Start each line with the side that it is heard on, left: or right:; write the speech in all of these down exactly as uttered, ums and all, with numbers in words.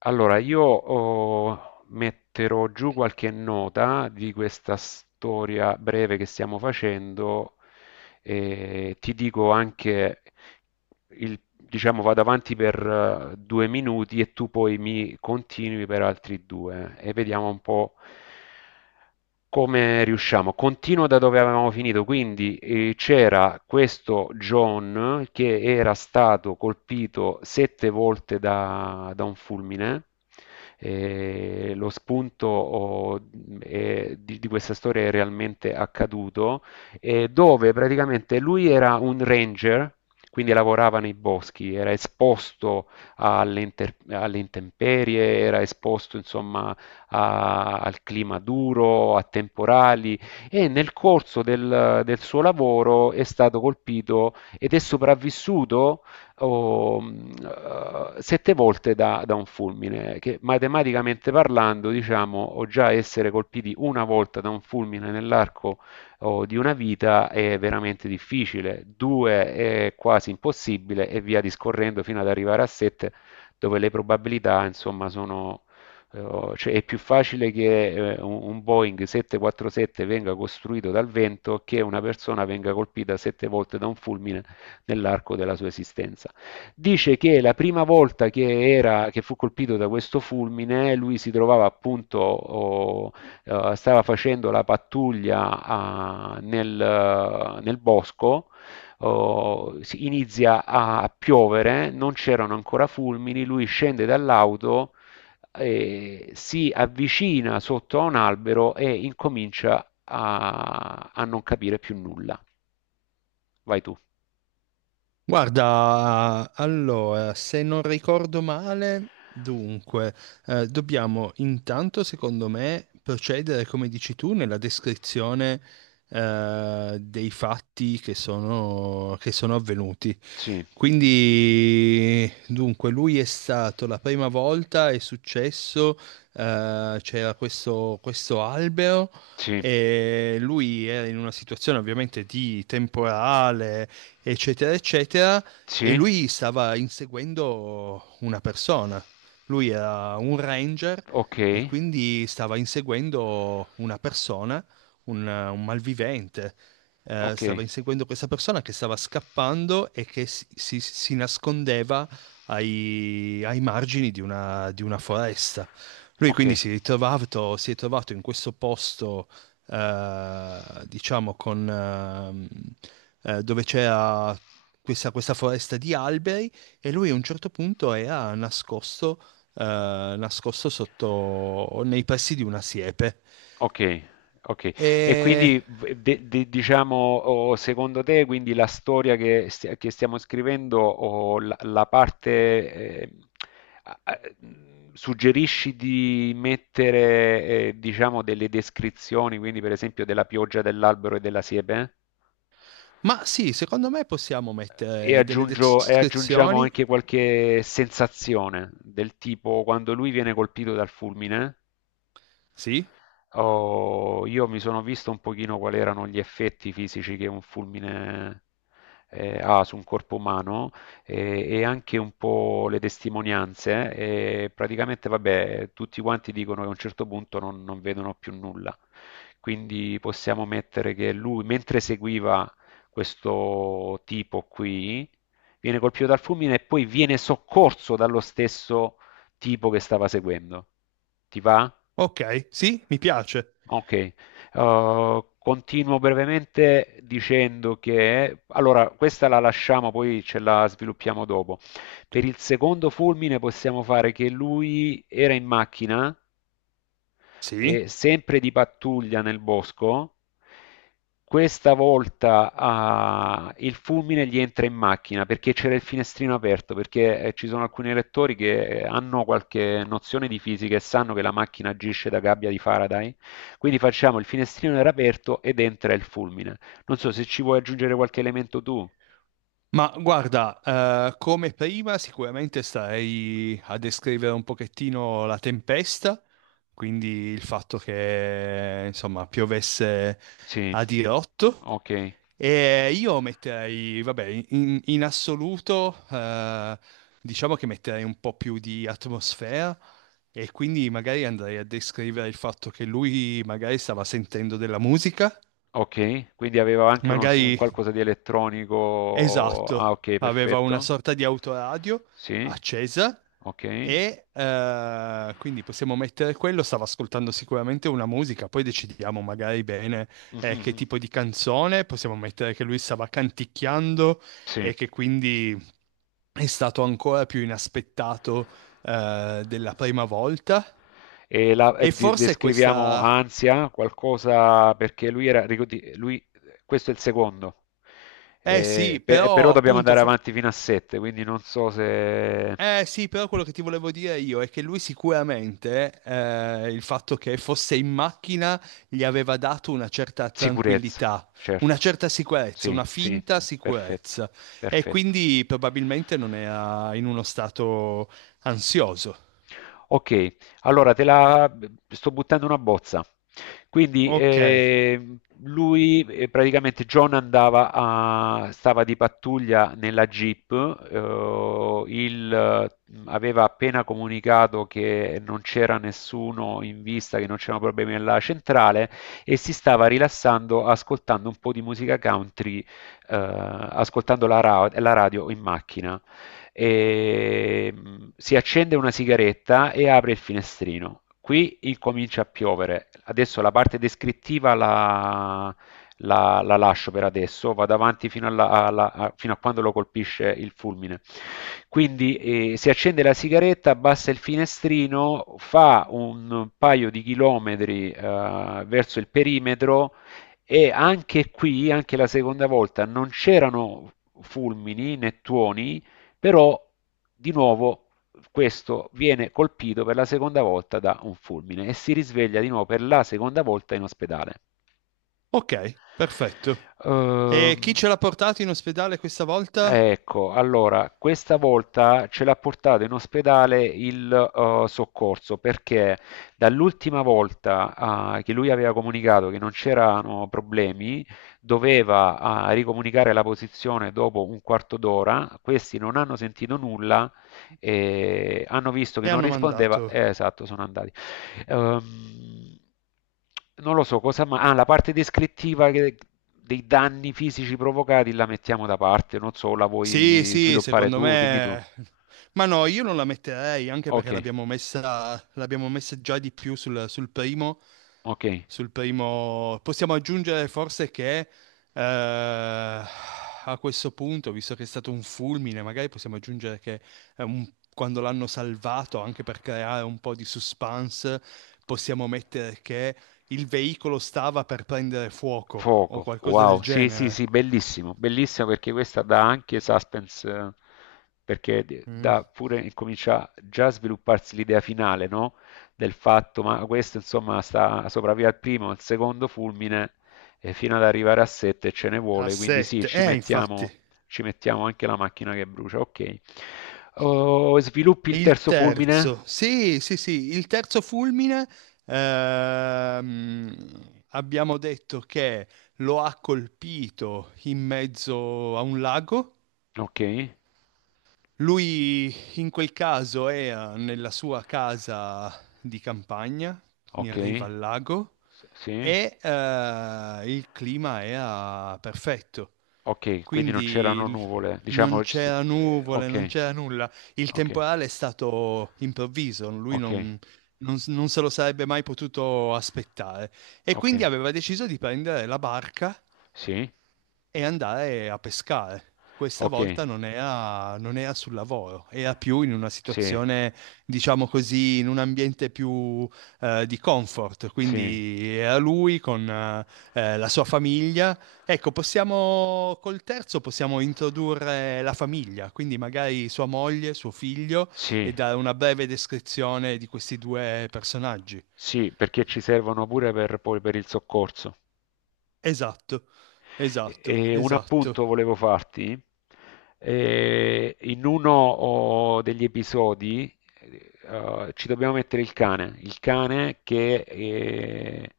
left: Allora, io oh, metterò giù qualche nota di questa storia breve che stiamo facendo e ti dico anche il- diciamo vado avanti per eh, due minuti e tu poi mi continui per altri due e vediamo un po' come riusciamo. Continuo da dove avevamo finito, quindi eh, c'era questo John che era stato colpito sette volte da, da un fulmine. Eh, lo spunto oh, eh, di di questa storia è realmente accaduto eh, dove praticamente lui era un ranger, quindi lavorava nei boschi, era esposto alle, inter- alle intemperie, era esposto insomma a- al clima duro, a temporali e nel corso del, del suo lavoro è stato colpito ed è sopravvissuto oh, mh, eh, sette volte da, da un fulmine, che matematicamente parlando diciamo o già essere colpiti una volta da un fulmine nell'arco o di una vita è veramente difficile, due è quasi impossibile e via discorrendo fino ad arrivare a sette dove le probabilità insomma sono... eh, Cioè è più facile che eh, un un Boeing sette quarantasette venga costruito dal vento che una persona venga colpita sette volte da un fulmine nell'arco della sua esistenza. Dice che la prima volta che, era, che fu colpito da questo fulmine, lui si trovava appunto oh, eh, stava facendo la pattuglia ah, nel, uh, nel bosco, oh, si- inizia a, a piovere, non c'erano ancora fulmini, lui scende dall'auto, eh, si avvicina sotto a un albero e incomincia a, a non capire più nulla. Vai tu.
right: Guarda, allora, se non ricordo male, dunque, eh, dobbiamo intanto, secondo me, procedere, come dici tu, nella descrizione, eh, dei fatti che sono, che sono avvenuti.
left: Sì,
right: Quindi, dunque, lui è stato la prima volta, è successo, eh, c'era questo, questo albero
left: sì,
right: e lui era in una situazione ovviamente di temporale, eccetera, eccetera, e
left: sì,
right: lui stava inseguendo una persona. Lui era un ranger
left: ok,
right: e quindi stava inseguendo una persona, un un malvivente eh,
left: ok,
right: stava inseguendo questa persona che stava scappando e che si, si- si nascondeva ai, ai margini di una, di una foresta. Lui
left: ok.
right: quindi si è ritrovato, si è trovato in questo posto, eh, diciamo, con, ehm, eh, dove c'era questa, questa foresta di alberi e lui a un certo punto era nascosto, eh, nascosto sotto, nei pressi di una siepe.
left: Okay, okay. E
right: E
left: quindi v de de diciamo, o secondo te quindi la storia che stia che stiamo scrivendo o la la parte, ehm, a a mhmm, suggerisci di mettere, ehm, diciamo delle descrizioni, quindi per esempio della pioggia, dell'albero e della siepe?
right: Ma sì, secondo me possiamo
left: E
right: mettere delle
left: aggiungo e aggiungiamo
right: descrizioni.
left: anche qualche sensazione, del tipo quando lui viene colpito dal fulmine.
right: Sì,
left: Oh, io mi sono visto un pochino quali erano gli effetti fisici che un fulmine eh, ha su un corpo umano eh, e anche un po' le testimonianze. E praticamente, vabbè, tutti quanti dicono che a un certo punto non, non vedono più nulla. Quindi possiamo mettere che lui, mentre seguiva questo tipo qui, viene colpito dal fulmine e poi viene soccorso dallo stesso tipo che stava seguendo. Ti va?
right: ok, sì, mi piace.
left: Ok. Uh, continuo brevemente dicendo che, allora, questa la lasciamo, poi ce la sviluppiamo dopo. Per il secondo fulmine possiamo fare che lui era in macchina e
right: Sì,
left: sempre di pattuglia nel bosco. Questa volta ah, il fulmine gli entra in macchina perché c'era il finestrino aperto, perché eh, ci sono alcuni lettori che eh, hanno qualche nozione di fisica e sanno che la macchina agisce da gabbia di Faraday. Quindi facciamo il finestrino era aperto ed entra il fulmine. Non so se ci vuoi aggiungere qualche elemento tu.
right: ma guarda, eh, come prima sicuramente starei a descrivere un pochettino la tempesta, quindi il fatto che, insomma, piovesse
left: Sì,
right: a dirotto.
left: ok,
right: E io metterei, vabbè, in, in assoluto, eh, diciamo che metterei un po' più di atmosfera e quindi magari andrei a descrivere il fatto che lui magari stava sentendo della musica,
left: ok. Quindi aveva anche uno- un
right: magari.
left: qualcosa di elettronico. Ah,
right: Esatto,
left: ok,
right: aveva una
left: perfetto.
right: sorta di autoradio
left: Sì.
right: accesa
left: Ok?
right: e eh, quindi possiamo mettere quello, stava ascoltando sicuramente una musica, poi decidiamo magari bene eh, che
left: Mhm.
right: tipo di canzone, possiamo mettere che lui stava canticchiando
left: Sì.
right: e che quindi è stato ancora più inaspettato eh, della prima volta.
left: E la- eh,
right: E
left: di-
right: forse
left: descriviamo
right: questa.
left: ansia, qualcosa perché lui era, ricordi- lui- questo è il secondo.
right: Eh
left: Eh,
right: sì,
left: pe- eh, però
right: però
left: dobbiamo
right: appunto.
left: andare
right: for-
left: avanti fino a sette, quindi non so se.
right: Eh sì, però quello che ti volevo dire io è che lui sicuramente eh, il fatto che fosse in macchina gli aveva dato una certa
left: Sicurezza,
right: tranquillità, una
left: certo.
right: certa sicurezza,
left: Sì,
right: una
left: sì,
right: finta
left: perfetto,
right: sicurezza e
left: perfetto.
right: quindi probabilmente non era in uno stato ansioso.
left: Ok, allora te la sto buttando una bozza. Quindi
right: Ok,
left: eh, lui eh, praticamente John andava a, stava di pattuglia nella Jeep, eh, il, eh, aveva appena comunicato che non c'era nessuno in vista, che non c'erano problemi nella centrale e si stava rilassando ascoltando un po' di musica country, eh, ascoltando la ra- la radio in macchina e mh, si accende una sigaretta e apre il finestrino. Qui incomincia a piovere. Adesso la parte descrittiva la, la- la lascio per adesso, vado avanti fino, alla- alla- a, fino a quando lo colpisce il fulmine. Quindi eh, si accende la sigaretta, abbassa il finestrino, fa un paio di chilometri eh, verso il perimetro e anche qui, anche la seconda volta, non c'erano fulmini né tuoni, però di nuovo questo viene colpito per la seconda volta da un fulmine e si risveglia di nuovo per la seconda volta in ospedale.
right: ok, perfetto. E chi
left: Ehm,
right: ce l'ha portato in ospedale questa volta?
left: ecco, allora, questa volta ce l'ha portato in ospedale il eh, soccorso perché dall'ultima volta eh, che lui aveva comunicato che non c'erano problemi, doveva eh, ricomunicare la posizione dopo un quarto d'ora, questi non hanno sentito nulla e hanno visto che
right: E
left: non
right: hanno
left: rispondeva,
right: mandato.
left: eh, esatto, sono andati. Ehm, non lo so cosa, ma ah, la parte descrittiva che- dei danni fisici provocati la mettiamo da parte, non so, la
right: Sì,
left: vuoi
right: sì,
left: sviluppare
right: secondo
left: tu? Dimmi tu.
right: me. Ma no, io non la metterei anche
left: Ok,
right: perché l'abbiamo messa, l'abbiamo messa già di più sul, sul primo.
left: ok.
right: Sul primo. Possiamo aggiungere forse che eh, a questo punto, visto che è stato un fulmine, magari possiamo aggiungere che è un- quando l'hanno salvato, anche per creare un po' di suspense, possiamo mettere che il veicolo stava per prendere fuoco o
left: Fuoco,
right: qualcosa del
left: wow, sì, sì,
right: genere.
left: sì, bellissimo, bellissimo perché questa dà anche suspense, eh, perché d- dà pure, comincia già a svilupparsi l'idea finale, no? Del fatto, ma questo insomma sta sopravvive al primo, al secondo fulmine, e fino ad arrivare a sette ce ne
right: A
left: vuole, quindi sì,
right: sette,
left: ci
right: eh, infatti.
left: mettiamo, ci mettiamo anche la macchina che brucia, ok. Oh, sviluppi il
right: Il
left: terzo fulmine?
right: terzo, sì, sì, sì, il terzo fulmine, ehm, abbiamo detto che lo ha colpito in mezzo a un lago.
left: Ok,
right: Lui in quel caso era nella sua casa di campagna,
left: ok,
right: in riva al lago,
left: s- sì,
right: e eh, il clima era perfetto.
left: ok, quindi non
right: Quindi
left: c'erano
right: il-
left: nuvole,
right: non
left: diciamo. ci si-
right: c'era nuvole, non
left: Okay,
right: c'era nulla. Il
left: okay,
right: temporale è stato improvviso, lui
left: okay,
right: non, non s- non se lo sarebbe mai potuto aspettare. E quindi
left: okay.
right: aveva deciso di prendere la barca
left: Sì,
right: e andare a pescare. Questa
left: okay,
right: volta non era, non era sul lavoro, era più in una
left: sì,
right: situazione, diciamo così, in un ambiente più eh, di comfort.
left: sì,
right: Quindi era lui con eh, eh, la sua famiglia. Ecco, possiamo, col terzo possiamo introdurre la famiglia, quindi magari sua moglie, suo figlio, e
left: sì.
right: dare una breve descrizione di questi due personaggi.
left: Sì, perché ci servono pure per poi per il soccorso.
right: Esatto, esatto,
left: E un
right: esatto.
left: appunto volevo farti. Eh, in uno oh, degli episodi eh, eh, ci dobbiamo mettere il cane, il cane che eh,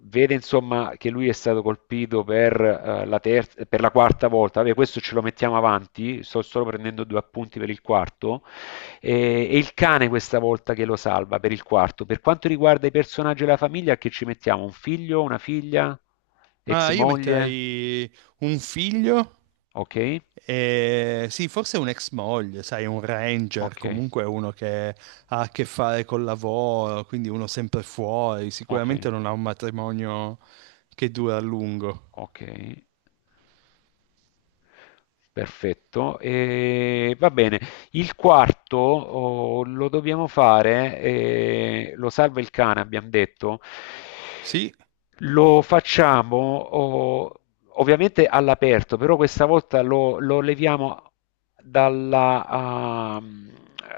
left: vede insomma che lui è stato colpito per, eh, la terza, per la quarta volta. Vabbè, questo ce lo mettiamo avanti, sto solo prendendo due appunti per il quarto. Eh, e il cane questa volta che lo salva per il quarto. Per quanto riguarda i personaggi della famiglia, che ci mettiamo? Un figlio, una figlia, ex
right: Ah, io
left: moglie?
right: metterei un figlio
left: Ok,
right: e sì, forse un ex moglie, sai, un ranger,
left: ok,
right: comunque uno che ha a che fare col lavoro, quindi uno sempre fuori,
left: ok,
right: sicuramente non ha un matrimonio che dura a lungo.
left: ok. Perfetto, e va bene. Il quarto oh, lo dobbiamo fare, eh, lo salva il cane, abbiamo detto.
right: Sì,
left: Lo facciamo oh, ovviamente all'aperto, però questa volta lo, lo leviamo dalla, ah,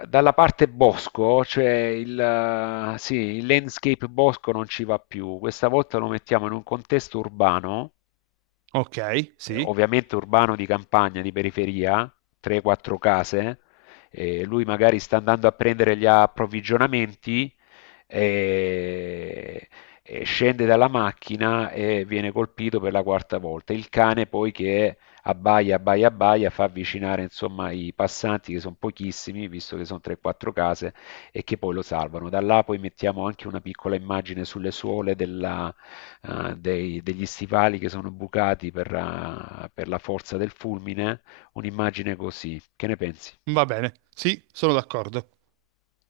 left: dalla parte bosco, cioè il, ah, sì, il landscape bosco non ci va più. Questa volta lo mettiamo in un contesto urbano
right: ok,
left: eh,
right: sì,
left: ovviamente urbano di campagna, di periferia, tre o quattro case, eh, lui magari sta andando a prendere gli approvvigionamenti, eh, eh, scende dalla macchina e viene colpito per la quarta volta. Il cane poi che abbaia, abbaia, abbaia, fa avvicinare insomma i passanti che sono pochissimi, visto che sono tre quattro case, e che poi lo salvano. Da là poi mettiamo anche una piccola immagine sulle suole della, eh, dei- degli stivali che sono bucati per, eh, per la forza del fulmine, un'immagine così. Che ne pensi?
right: va bene, sì, sono d'accordo.